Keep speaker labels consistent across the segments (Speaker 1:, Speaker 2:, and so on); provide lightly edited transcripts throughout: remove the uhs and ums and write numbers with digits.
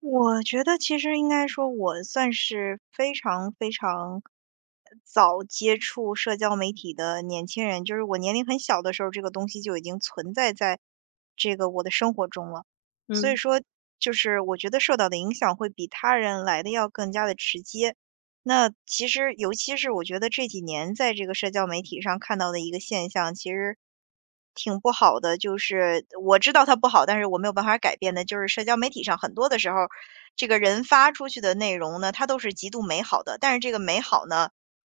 Speaker 1: 我觉得其实应该说，我算是非常非常早接触社交媒体的年轻人，就是我年龄很小的时候，这个东西就已经存在在这个我的生活中了。所以
Speaker 2: 嗯
Speaker 1: 说，就是我觉得受到的影响会比他人来的要更加的直接。那其实尤其是我觉得这几年在这个社交媒体上看到的一个现象，其实挺不好的。就是我知道它不好，但是我没有办法改变的，就是社交媒体上很多的时候，这个人发出去的内容呢，它都是极度美好的，但是这个美好呢，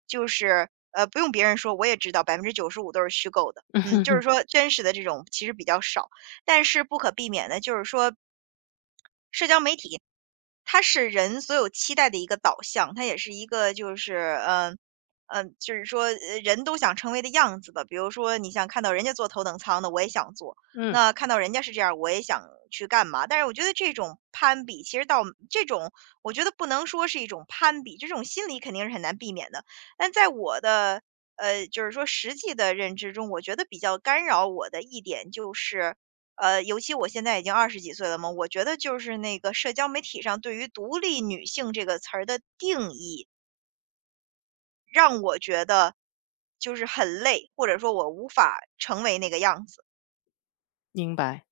Speaker 1: 就是不用别人说，我也知道95%都是虚构的。嗯，就是 说真实的这种其实比较少，但是不可避免的，就是说社交媒体，它是人所有期待的一个导向，它也是一个就是，嗯就是说，人都想成为的样子吧。比如说你想看到人家坐头等舱的，我也想坐；
Speaker 2: 嗯，
Speaker 1: 那看到人家是这样，我也想去干嘛。但是我觉得这种攀比，其实到这种我觉得不能说是一种攀比，这种心理肯定是很难避免的。但在我的，就是说实际的认知中，我觉得比较干扰我的一点就是尤其我现在已经二十几岁了嘛，我觉得就是那个社交媒体上对于"独立女性"这个词儿的定义，让我觉得就是很累，或者说我无法成为那个样子。
Speaker 2: 明白。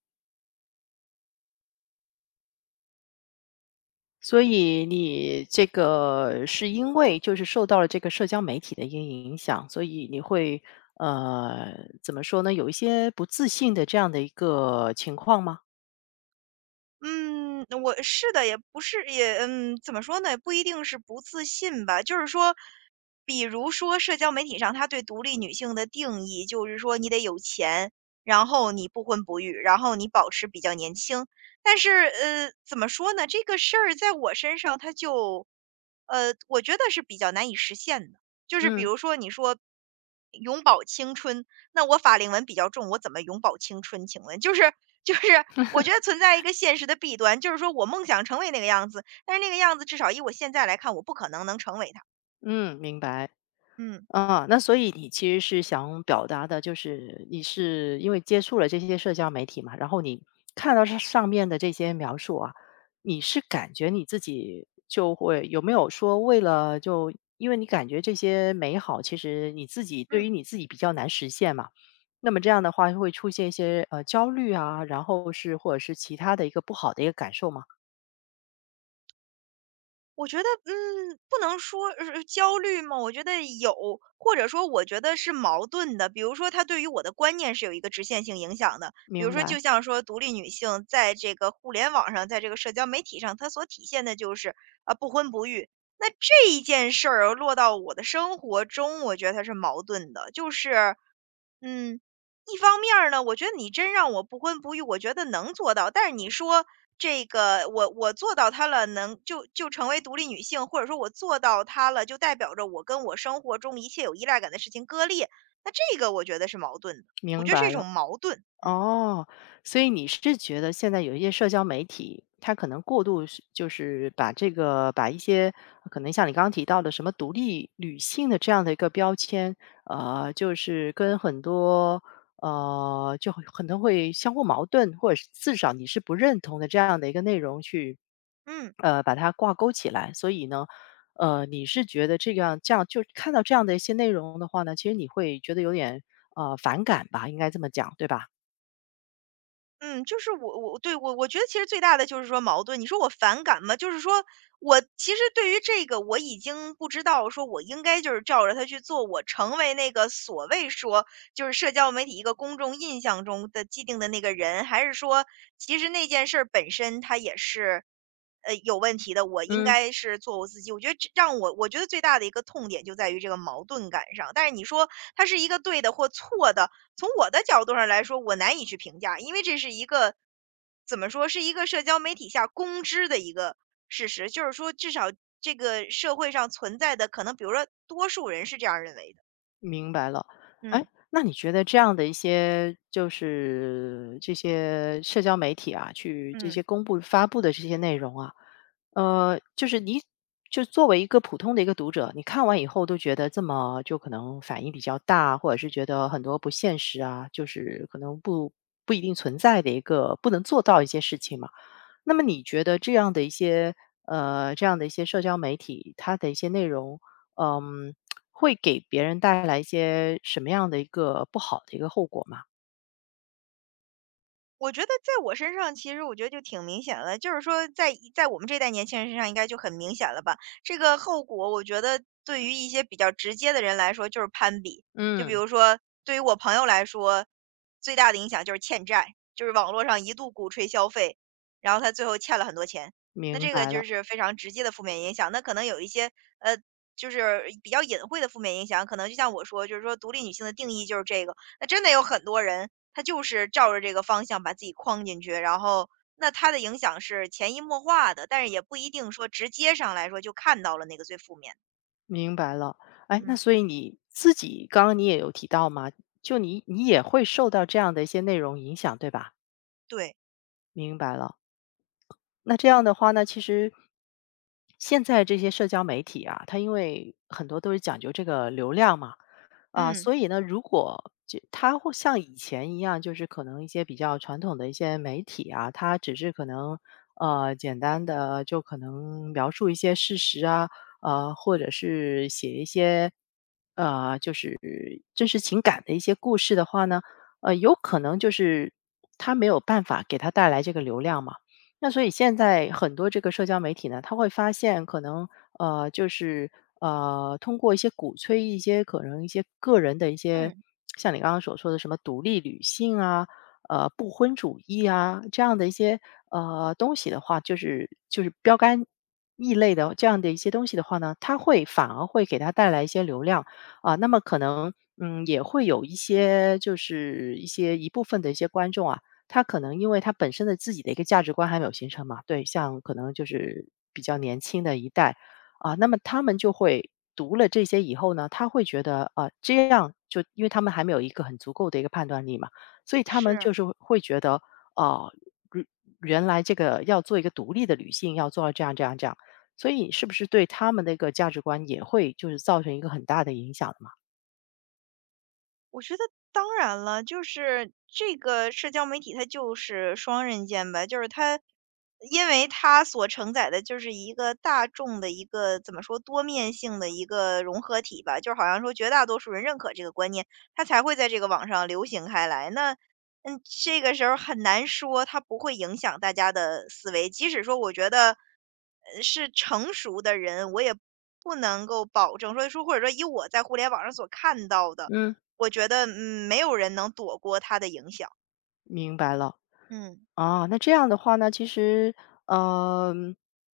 Speaker 2: 所以你这个是因为就是受到了这个社交媒体的一个影响，所以你会呃怎么说呢？有一些不自信的这样的一个情况吗？
Speaker 1: 嗯，我是的，也不是怎么说呢？不一定是不自信吧，就是说，比如说社交媒体上，他对独立女性的定义，就是说你得有钱，然后你不婚不育，然后你保持比较年轻。但是，怎么说呢？这个事儿在我身上，它就，我觉得是比较难以实现的。就是比
Speaker 2: 嗯
Speaker 1: 如说，你说永葆青春，那我法令纹比较重，我怎么永葆青春？请问，就是我觉得存在一个现实的弊端，就是说我梦想成为那个样子，但是那个样子至少以我现在来看，我不可能能成为他。
Speaker 2: 嗯，明白。
Speaker 1: 嗯
Speaker 2: 啊，那所以你其实是想表达的，就是你是因为接触了这些社交媒体嘛，然后你看到上面的这些描述啊，你是感觉你自己就会有没有说为了就因为你感觉这些美好，其实你自己对于
Speaker 1: 嗯，
Speaker 2: 你自己比较难实现嘛，那么这样的话会出现一些焦虑啊，然后是或者是其他的一个不好的一个感受嘛？
Speaker 1: 我觉得不能说是焦虑吗？我觉得有，或者说我觉得是矛盾的。比如说，他对于我的观念是有一个直线性影响的。比如
Speaker 2: 明
Speaker 1: 说，
Speaker 2: 白，
Speaker 1: 就像说独立女性在这个互联网上，在这个社交媒体上，她所体现的就是不婚不育。那这一件事儿落到我的生活中，我觉得它是矛盾的，就是。嗯，一方面儿呢，我觉得你真让我不婚不育，我觉得能做到。但是你说这个，我做到它了，能就成为独立女性，或者说我做到它了，就代表着我跟我生活中一切有依赖感的事情割裂。那这个我觉得是矛盾的，我
Speaker 2: 明
Speaker 1: 觉得是
Speaker 2: 白
Speaker 1: 一种
Speaker 2: 了。
Speaker 1: 矛盾。嗯
Speaker 2: 哦，所以你是觉得现在有一些社交媒体，它可能过度是就是把这个把一些可能像你刚刚提到的什么独立女性的这样的一个标签，就是跟很多就很可能会相互矛盾，或者是至少你是不认同的这样的一个内容去，
Speaker 1: 嗯。
Speaker 2: 把它挂钩起来。所以呢，你是觉得这样就看到这样的一些内容的话呢，其实你会觉得有点反感吧，应该这么讲，对吧？
Speaker 1: 嗯，就是我对，我觉得其实最大的就是说矛盾。你说我反感吗？就是说我其实对于这个我已经不知道，说我应该就是照着他去做，我成为那个所谓说就是社交媒体一个公众印象中的既定的那个人，还是说其实那件事儿本身它也是有问题的，我应
Speaker 2: 嗯，
Speaker 1: 该是做我自己。我觉得这让我觉得最大的一个痛点就在于这个矛盾感上。但是你说它是一个对的或错的，从我的角度上来说，我难以去评价，因为这是一个怎么说，是一个社交媒体下公知的一个事实，就是说至少这个社会上存在的可能，比如说多数人是这样认为的。
Speaker 2: 明白了。哎，
Speaker 1: 嗯。
Speaker 2: 那你觉得这样的一些就是这些社交媒体啊，去这
Speaker 1: 嗯。
Speaker 2: 些公布发布的这些内容啊，就是你就作为一个普通的一个读者，你看完以后都觉得这么就可能反应比较大，或者是觉得很多不现实啊，就是可能不一定存在的一个不能做到一些事情嘛。那么你觉得这样的一些这样的一些社交媒体，它的一些内容，嗯，会给别人带来一些什么样的一个不好的一个后果吗？
Speaker 1: 我觉得在我身上，其实我觉得就挺明显的，就是说在一在我们这代年轻人身上应该就很明显了吧。这个后果，我觉得对于一些比较直接的人来说就是攀比，就比
Speaker 2: 嗯，
Speaker 1: 如说对于我朋友来说，最大的影响就是欠债，就是网络上一度鼓吹消费，然后他最后欠了很多钱，那
Speaker 2: 明
Speaker 1: 这个
Speaker 2: 白
Speaker 1: 就
Speaker 2: 了，
Speaker 1: 是非常直接的负面影响。那可能有一些呃，就是比较隐晦的负面影响，可能就像我说，就是说独立女性的定义就是这个，那真的有很多人。他就是照着这个方向把自己框进去，然后那他的影响是潜移默化的，但是也不一定说直接上来说就看到了那个最负面的。
Speaker 2: 明白了。哎，那
Speaker 1: 嗯，
Speaker 2: 所以你自己刚刚你也有提到嘛，就你也会受到这样的一些内容影响，对吧？
Speaker 1: 对，
Speaker 2: 明白了。那这样的话呢，其实现在这些社交媒体啊，它因为很多都是讲究这个流量嘛，啊，
Speaker 1: 嗯
Speaker 2: 所以呢，如果就它会像以前一样，就是可能一些比较传统的一些媒体啊，它只是可能简单的就可能描述一些事实啊，或者是写一些就是真实情感的一些故事的话呢，有可能就是它没有办法给它带来这个流量嘛。那所以现在很多这个社交媒体呢，他会发现可能就是通过一些鼓吹一些可能一些个人的一些，
Speaker 1: 嗯，
Speaker 2: 像你刚刚所说的什么独立女性啊，不婚主义啊这样的一些东西的话，就是标杆异类的这样的一些东西的话呢，它会反而会给他带来一些流量啊、那么可能也会有一些就是一些一部分的一些观众啊。他可能因为他本身的自己的一个价值观还没有形成嘛，对，像可能就是比较年轻的一代啊，那么他们就会读了这些以后呢，他会觉得啊，这样就因为他们还没有一个很足够的一个判断力嘛，所以他们
Speaker 1: 是。
Speaker 2: 就是会觉得啊，如原来这个要做一个独立的女性，要做到这样这样这样，所以是不是对他们的一个价值观也会就是造成一个很大的影响的嘛？
Speaker 1: 我觉得当然了，就是这个社交媒体它就是双刃剑吧，就是它，因为它所承载的就是一个大众的一个怎么说多面性的一个融合体吧，就是好像说绝大多数人认可这个观念，它才会在这个网上流行开来。那这个时候很难说它不会影响大家的思维，即使说我觉得是成熟的人，我也不能够保证说或者说以我在互联网上所看到的。
Speaker 2: 嗯，
Speaker 1: 我觉得，嗯，没有人能躲过它的影响。
Speaker 2: 明白了。
Speaker 1: 嗯。
Speaker 2: 啊，那这样的话呢，其实，嗯，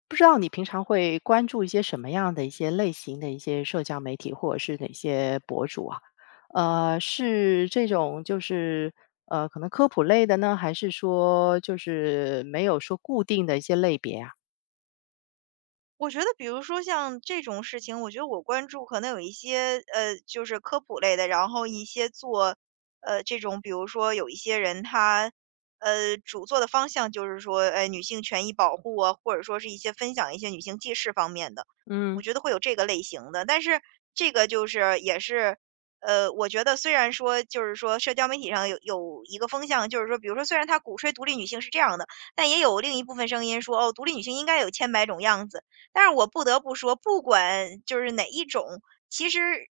Speaker 2: 不知道你平常会关注一些什么样的一些类型的一些社交媒体，或者是哪些博主啊？是这种就是可能科普类的呢，还是说就是没有说固定的一些类别啊？
Speaker 1: 我觉得比如说像这种事情，我觉得我关注可能有一些就是科普类的，然后一些做这种，比如说有一些人他主做的方向就是说，女性权益保护啊，或者说是一些分享一些女性记事方面的，
Speaker 2: 嗯。
Speaker 1: 我觉得会有这个类型的。但是这个就是也是我觉得虽然说就是说社交媒体上有一个风向，就是说比如说虽然他鼓吹独立女性是这样的，但也有另一部分声音说哦，独立女性应该有千百种样子。但是我不得不说，不管就是哪一种，其实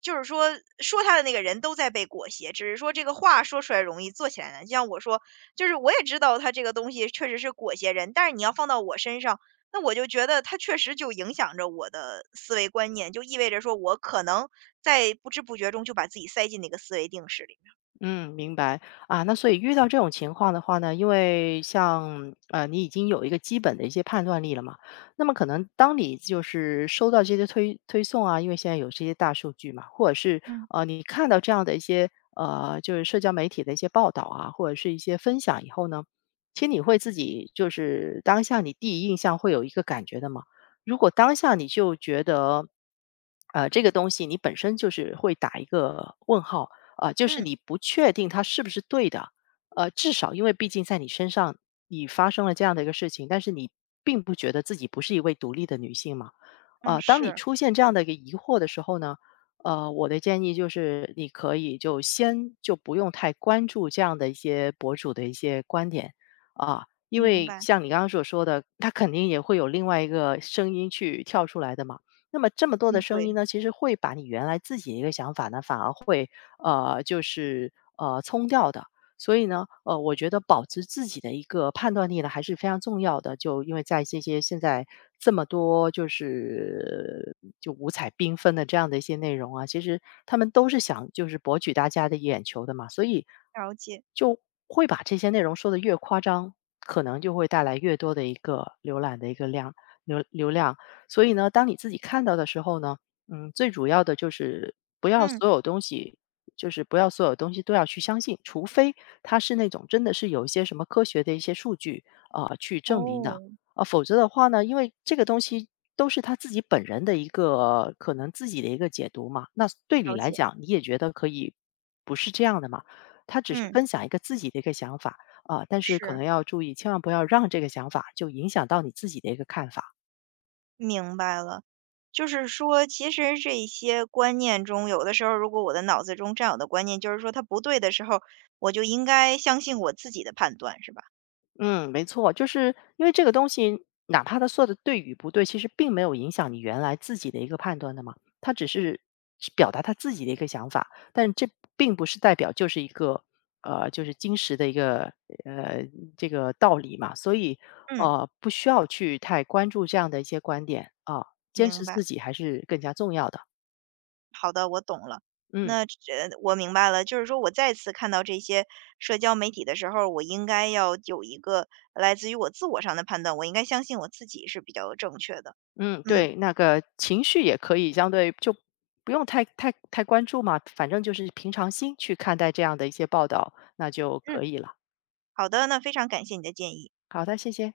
Speaker 1: 就是说他的那个人都在被裹挟，只是说这个话说出来容易，做起来难。就像我说，就是我也知道他这个东西确实是裹挟人，但是你要放到我身上，那我就觉得他确实就影响着我的思维观念，就意味着说我可能在不知不觉中就把自己塞进那个思维定式里面。
Speaker 2: 嗯，明白啊。那所以遇到这种情况的话呢，因为像你已经有一个基本的一些判断力了嘛，那么可能当你就是收到这些推送啊，因为现在有这些大数据嘛，或者是
Speaker 1: 嗯
Speaker 2: 你看到这样的一些就是社交媒体的一些报道啊，或者是一些分享以后呢，其实你会自己就是当下你第一印象会有一个感觉的嘛。如果当下你就觉得，这个东西你本身就是会打一个问号。啊，就是
Speaker 1: 嗯
Speaker 2: 你不确定它是不是对的，至少因为毕竟在你身上你发生了这样的一个事情，但是你并不觉得自己不是一位独立的女性嘛，
Speaker 1: 嗯，
Speaker 2: 当你
Speaker 1: 是，
Speaker 2: 出现这样的一个疑惑的时候呢，我的建议就是你可以就先就不用太关注这样的一些博主的一些观点啊。因
Speaker 1: 明
Speaker 2: 为
Speaker 1: 白，
Speaker 2: 像你刚刚所说的，他肯定也会有另外一个声音去跳出来的嘛。那么这么多的
Speaker 1: 嗯，
Speaker 2: 声音
Speaker 1: 对，
Speaker 2: 呢，其实会把你原来自己的一个想法呢，反而会就是冲掉的。所以呢，我觉得保持自己的一个判断力呢，还是非常重要的。就因为在这些现在这么多就是就五彩缤纷的这样的一些内容啊，其实他们都是想就是博取大家的眼球的嘛，所以
Speaker 1: 了解，
Speaker 2: 就会把这些内容说的越夸张，可能就会带来越多的一个浏览的一个流量。所以呢，当你自己看到的时候呢，最主要的就是
Speaker 1: 嗯，
Speaker 2: 不要所有东西都要去相信，除非他是那种真的是有一些什么科学的一些数据啊、去证明的
Speaker 1: 哦，
Speaker 2: 啊、否则的话呢，因为这个东西都是他自己本人的一个可能自己的一个解读嘛，那对你
Speaker 1: 了
Speaker 2: 来
Speaker 1: 解，
Speaker 2: 讲你也觉得可以不是这样的嘛，他只是
Speaker 1: 嗯，
Speaker 2: 分享一个自己的一个想法啊、但是可
Speaker 1: 是。
Speaker 2: 能要注意，千万不要让这个想法就影响到你自己的一个看法。
Speaker 1: 明白了，就是说，其实这些观念中，有的时候如果我的脑子中占有的观念就是说它不对的时候，我就应该相信我自己的判断，是吧？
Speaker 2: 嗯，没错，就是因为这个东西，哪怕他说的对与不对，其实并没有影响你原来自己的一个判断的嘛。他只是表达他自己的一个想法，但这并不是代表就是一个就是金石的一个呃这个道理嘛。所以
Speaker 1: 嗯，
Speaker 2: 不需要去太关注这样的一些观点啊，坚持
Speaker 1: 明
Speaker 2: 自
Speaker 1: 白。
Speaker 2: 己还是更加重要的。
Speaker 1: 好的，我懂了。
Speaker 2: 嗯。
Speaker 1: 那这我明白了，就是说我再次看到这些社交媒体的时候，我应该要有一个来自于我自我上的判断，我应该相信我自己是比较正确的。
Speaker 2: 嗯，
Speaker 1: 嗯
Speaker 2: 对，那个情绪也可以相对就不用太关注嘛，反正就是平常心去看待这样的一些报道，那就可
Speaker 1: 嗯，
Speaker 2: 以了。
Speaker 1: 好的，那非常感谢你的建议。
Speaker 2: 好的，谢谢。